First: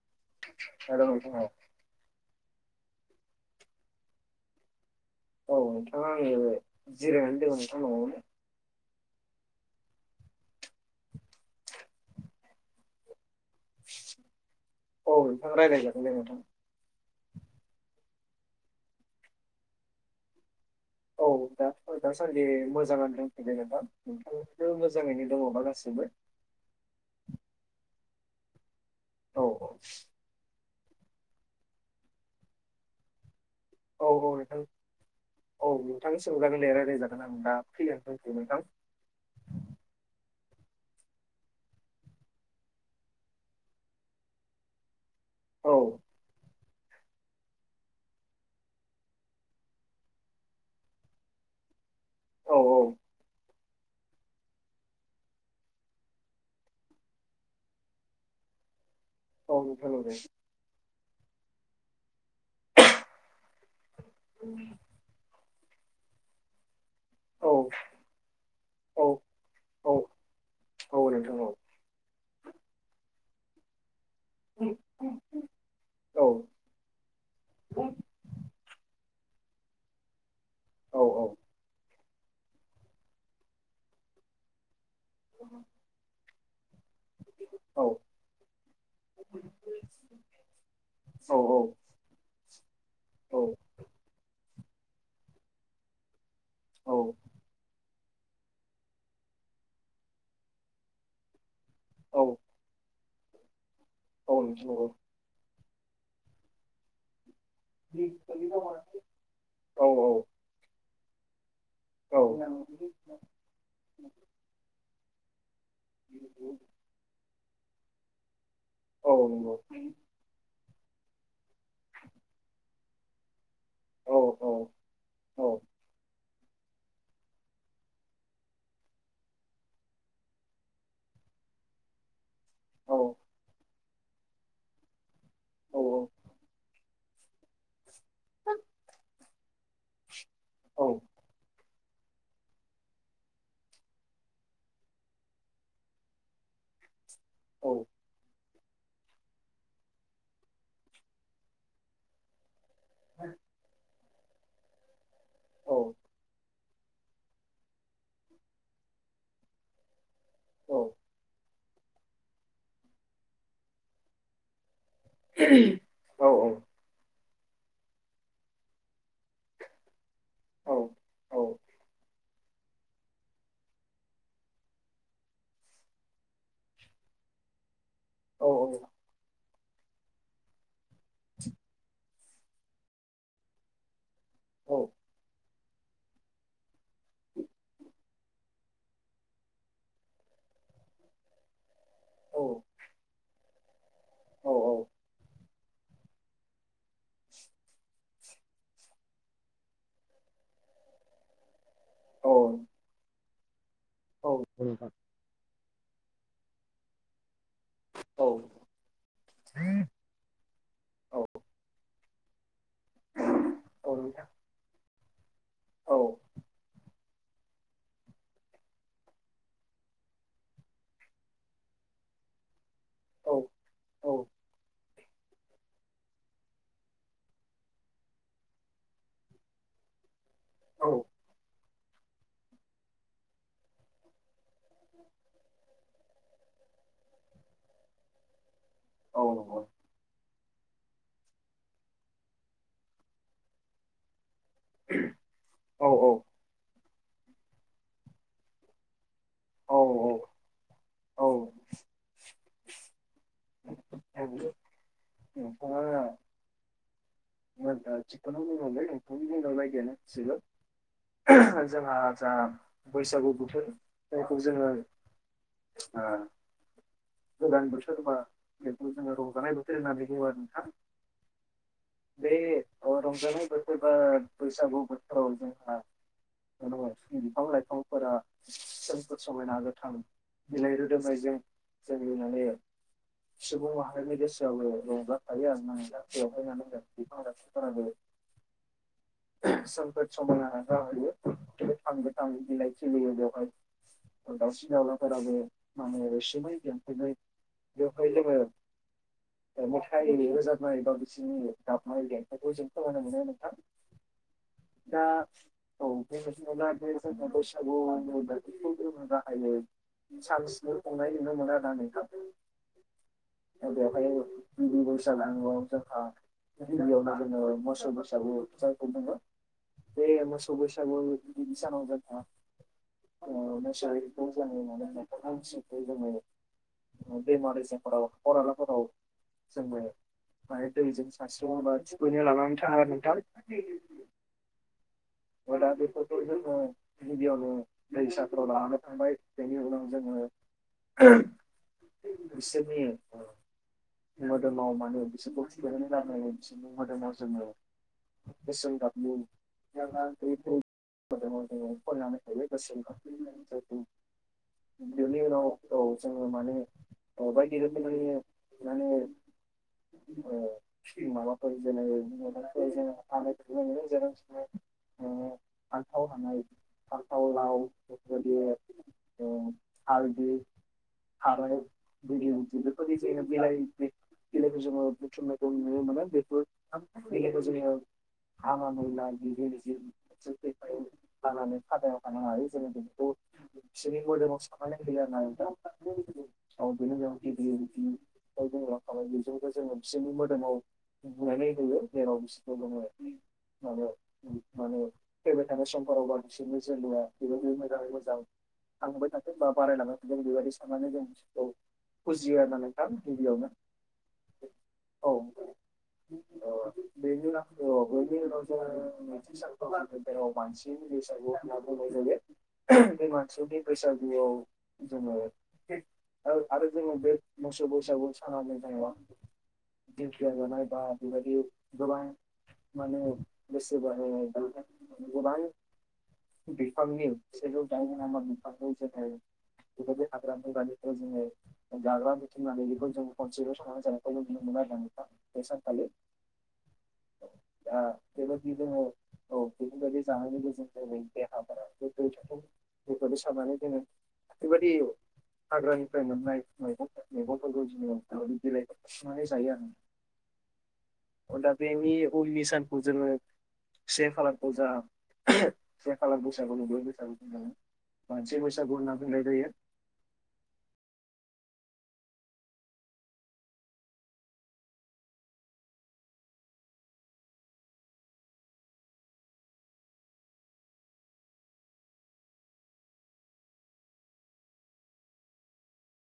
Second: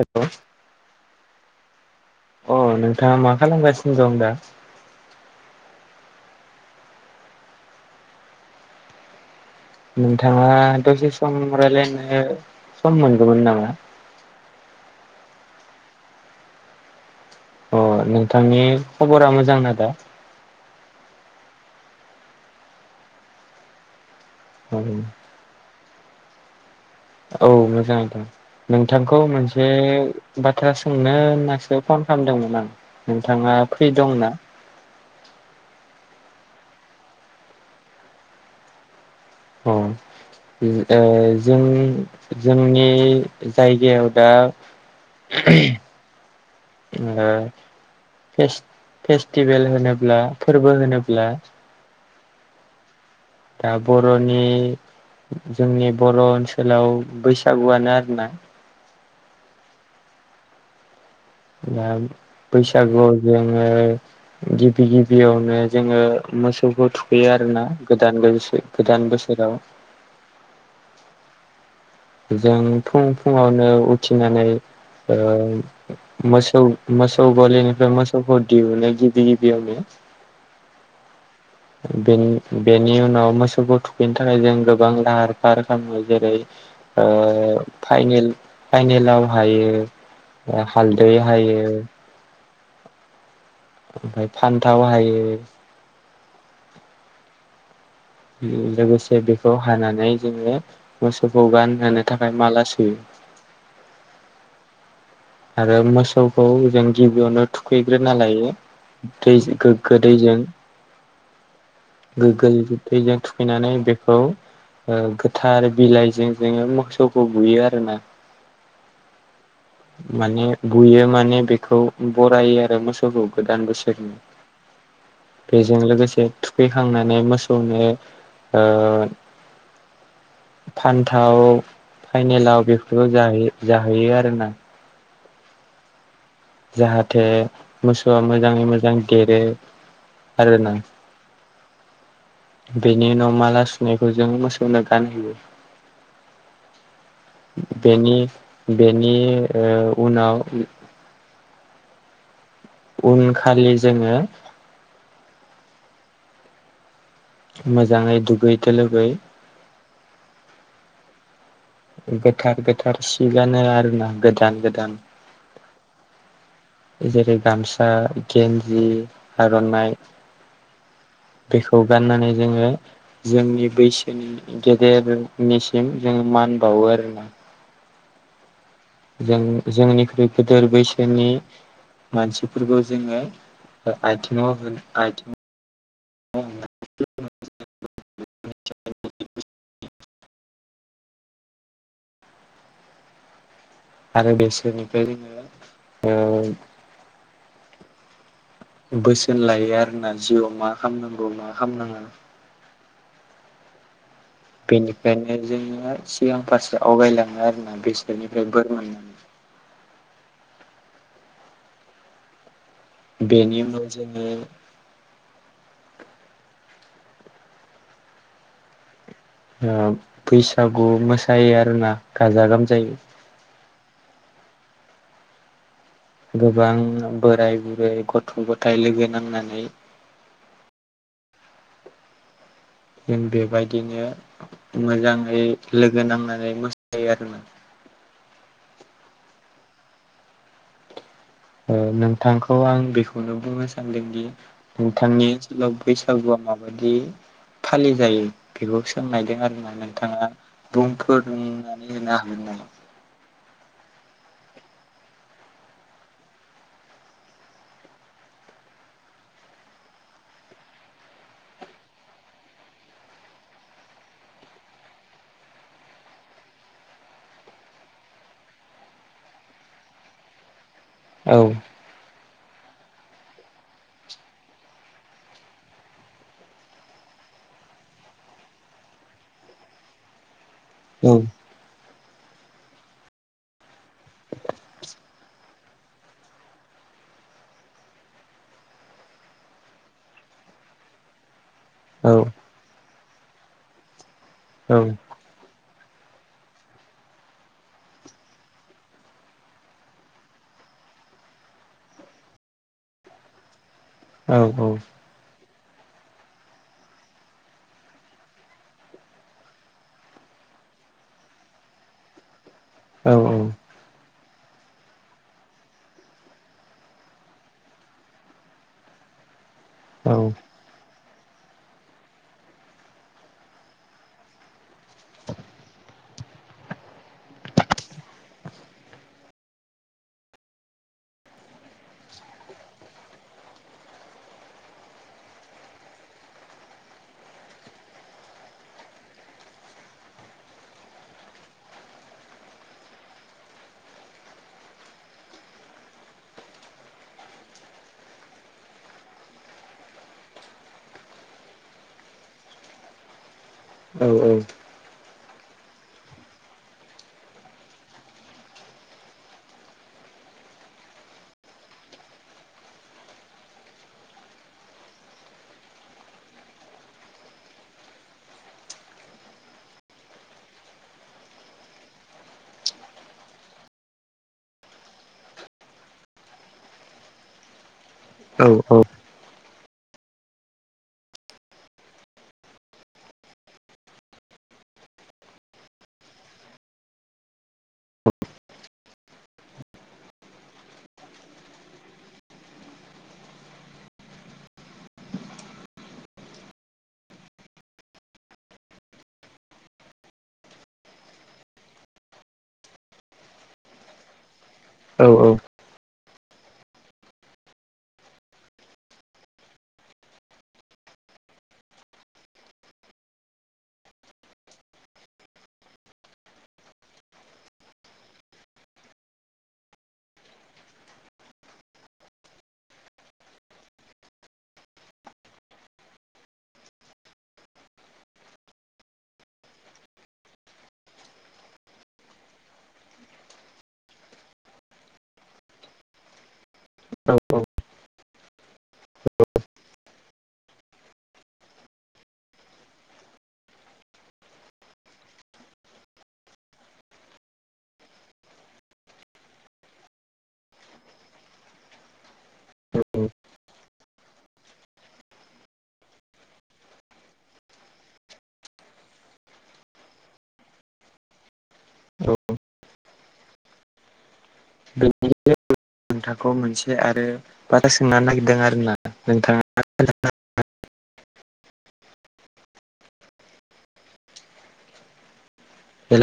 Hello hello नोंथां औ अ नोंथाङा मा खालामगासिनो दं दा औ नोंथाङा आङो जिरायनानै दङ नोंथां न'आवनो। नोंथाङा दसे सम राय्लायनो सम मोनगौमोन नामा? औ नोंथां रायज्लाय जागलायनो नोंथां अ नोंथांनि खबरा मोजां ना दा औ दा दासान्दि मोजाङानो दंथ'यो जेनेबा नोंथां मोजाङैनो दङबा गासिबो औ मोजाङै दं नोंथांखौ औ मोनसे बाथ्रा सोंनो होननासो फन खालामदोंमोन आं नोंथाङा फ्रि औ औ दंना नोंथां औ नोंथां सोंजागोन दे रायज्लायजागोन आं दा फ्रियानो दंसो नोंथां अ ओ जों जोंनि जायगायाव दा औ ओ फेस फेस्टिभेल होनोब्ला फोरबो होनोब्ला औ औ दा बर'नि जोंनि बर' ओनसोलाव बैसागुवानो आरोना औ नोंथां नंगौ। दा बैसागुआव जोङो गिबि गिबियावनो जोङो मोसौखौ थुखैयो आरोना गोदान लोगोसे औ गोदान बोसोराव औ औ नोंथां औ जों फुं फुङावनो उथिनानै औ ओ मोसौ मोसौ गलिनिफ्राय मोसौखौ दिहुनो गिबि गिबियावनो औ औ बेनि बेनि उनाव मोसौखौ थुखैनो थाखाय जों बांला हार फार खालामो जेरै ओ औ फाहनेल फाइनेलाव हायो हालदैै हायो औ ओमफ्राय फान्थाव हायो औ उम लोगोसे बेखौ हानानै जोङो मोसौखौ गानहोनो थाखाय माला सुयो। औ नोंथां नोंगौ आरो मोसौखौ जों गिबियावनो थुखैग्रोना लायो औ दैजो गोग्गो दैजों औ गोग्गो औ दैजों थु खैनानै बेखौ गोथार औ बिलाइजों जोङो मोसौखौ बुयो आरोना औ नंगौ माने बुयो माने बेखौ बरायो आरो मोसौखौ गोदान बोसोर नि औ औ औ बेजों लोगो से थुखैखांनानै मोसौनो ओ फान्थाव फाइनेलाव औ बेफोरखौयो जाहोयो जाहोयो आरोना औ औ जाहाथे मोसौवा मोजाङै मोजां देरो आरोना [inaudible] बेनि उनाव माला सुनायखौ जों मोसौनो गानहोयो। औ बेनि बेनि ओ उनाव उन खालि जोङो औ मोजाङै दुगैथो लोबै औ गोथार गोथार सि गानो आरोना गोदान गोदान औ औ जेरै गामसा गेन्जि आर'नाइ औ बेखौ गाननानै जोङो जोंनि बैसोनि गेदेरनिसिम जोङो मान बावो आरोना औ औ जों जोंनिख्रुइ गेदेर बैसोनि मानसिफोरखौ जोङो ओ आइथिङाव होन आइथिं औ आरो बेसोरनिफ्राय जोङो ओ [inaudible] बोसोन लायो आरोना जिउवाव मा खालामनांगौ मा खालामनाङा औ। बेनिखायनो जोङो सिगां फारसे आवगायलाङो आरोना बेसोरनिफ्राय बोर मोननानै। [unintelligible] बेनि उनाव जोङो औ ओ बैसागु मोसायो आरोना गाजा गोमजायै औ औ गोबां बोराइ बुरै गथ' गथाइ लोगो नांनानै औ। जों बेबायदिनो मोजाङै लोगो नांनानै मोसायो आरोना। औ औ। ओ नोंथांखौ आं बेखौनो बुंनो सानदोंदि नोंथांनि ओनसोलाव बैसागुआ माबायदि फालि जायो बेखौ सोंनायदों आरो। [unintelligible] नोंथाङा बुंफोरनानै [unintelligible] [unintelligible] [unintelligible] [unintelligible] [unintelligible] जोंहा जा बैसागु बोथोर जायखौ जोङो ओ। गोदान बोथोर बा बेखौ जोङो रंजानाय बोथोर होननानै बुङो नोंथां। औ। बे ओ रंजानाय बोथोर बा बैसागु बोथोराव जोंहा [unintelligible] बिफां लाइफांफोरा सोमखोर समायना गोथां बिलाइ औ रोदोमनायजों [unintelligible] सुबुं माहारिनि गोसोआवबो रंजाफायो आरोना नोंथां बेवहाय [unintelligible] बिफां लाइफां फोराबो [inaudible] सोमखोर समायना जाहैयो गोथां औ गोथां बिलाइ खिलियो बेवहाय दावउसिन औ दाउला फोराबो माने रैसुमै [unintelligible] बेवहाय जोङो ओ मेथाइ रोजाबनाय बा बिसिनि गाबनाय देंखोखौ जों खोनानो मोनो नोंथां। औ औ। दा औ [unintelligible] बैसागु [unintelligible] सानसेनो खुंनाय नुनो मोनो आरोना नोंथां। औ औ। बेवहाय [unintelligible] जोंहा बेयावनो जोङो मोसौ बैसागु जायखौ बुङो। बे मोसौ बैसागु [unintelligible] सानाव जोंहा - [unintelligible] दैमा दैसाफोराव हाखर हालाफोराव जों बे माने दैजों [unintelligible] थुखैनो लानानै थाङो नोंथां। ओ दा बेफोरखौ जोङो [unintelligible] दैसाफोराव लानानै थांनाय बेनि उनाव जोङो [unintelligible] बिसोरनि ओ मोदोमाव माने बिसोरखौ थुखैनानै लाबोनानै बिसोरनि मोदोमाव जोङो गोसोम गाबनि [unintelligible] औ औ। सिनि उनाव औ जोङो माने ओ बायदि रोखोमै माने ओ माबाफोर जोनाय [unintelligible] ओ फालथाव हानाय फालथाव लाव बेफोरबायदि आरोखि ओ हालदि थाराइ [unintelligible] बिलाइखौ जोङो बुथुमनायखौ नुनो मोनो बेफोर [unintelligible] बिलायखौ जोङो हानानै ला [unintelligible] [inaudible] [unintelligible] हानानै खादायाव हाना लायो जों बिदिखौ [unintelligible] द जों [unintelligible] बेजोंबो जोङो बिसोरनि मोदोमाव बुंनानै होयो जेराव बिसोरखौ दङो माने। माने फैबाय थानाय समफोराव बांसिन जोंनिया बेबायदि मोजाङै मोजां। थांबाय थाथों बा बारायलांबाय थाथों बेबायदि साननानै दं, औ। फुजियो आरोना नोंथां गिबियावनो [inaudible] औ औ बेनि औ बेनि उनाव जोङो [unintelligible] बांसिन बैसागु होनना बुंनाय जायो। बे मानसिनि बैसागुआव जोङो आरो जोङो बे मोसौ बैसागु सानानाय जानाया दिंखिया जानाय बा बेबायदि गोबां माने बसे बा गोबां। बिफांनि [unintelligible] बेबायदि हाग्रा बंग्रानिफ्राय [unintelligible] [unintelligible] बे सानखालि [inaudible] औ औ दा बेबायदिनो औ बेफोरबायदि जानायनि गेजेरजों देहा फोरा [unintelligible] बेबायदि साननानै जोङो बेबायदि हाग्रानिफ्राय मोननाय मैगंफोरखौ जोंङो बिलाइ सुनानै जायो। अ दा बेनि उननि सानखौ औ जोङो से खालारखौ जा से खालार बैसागु मोसौनि बैसागु मानसि बैसागु होनना फैनाय जायो। औ बेनि नोंथांखौ मोनसे आरो बाथ्रा सोंनो नागिरदों आरोना नोंथाङा। हेल'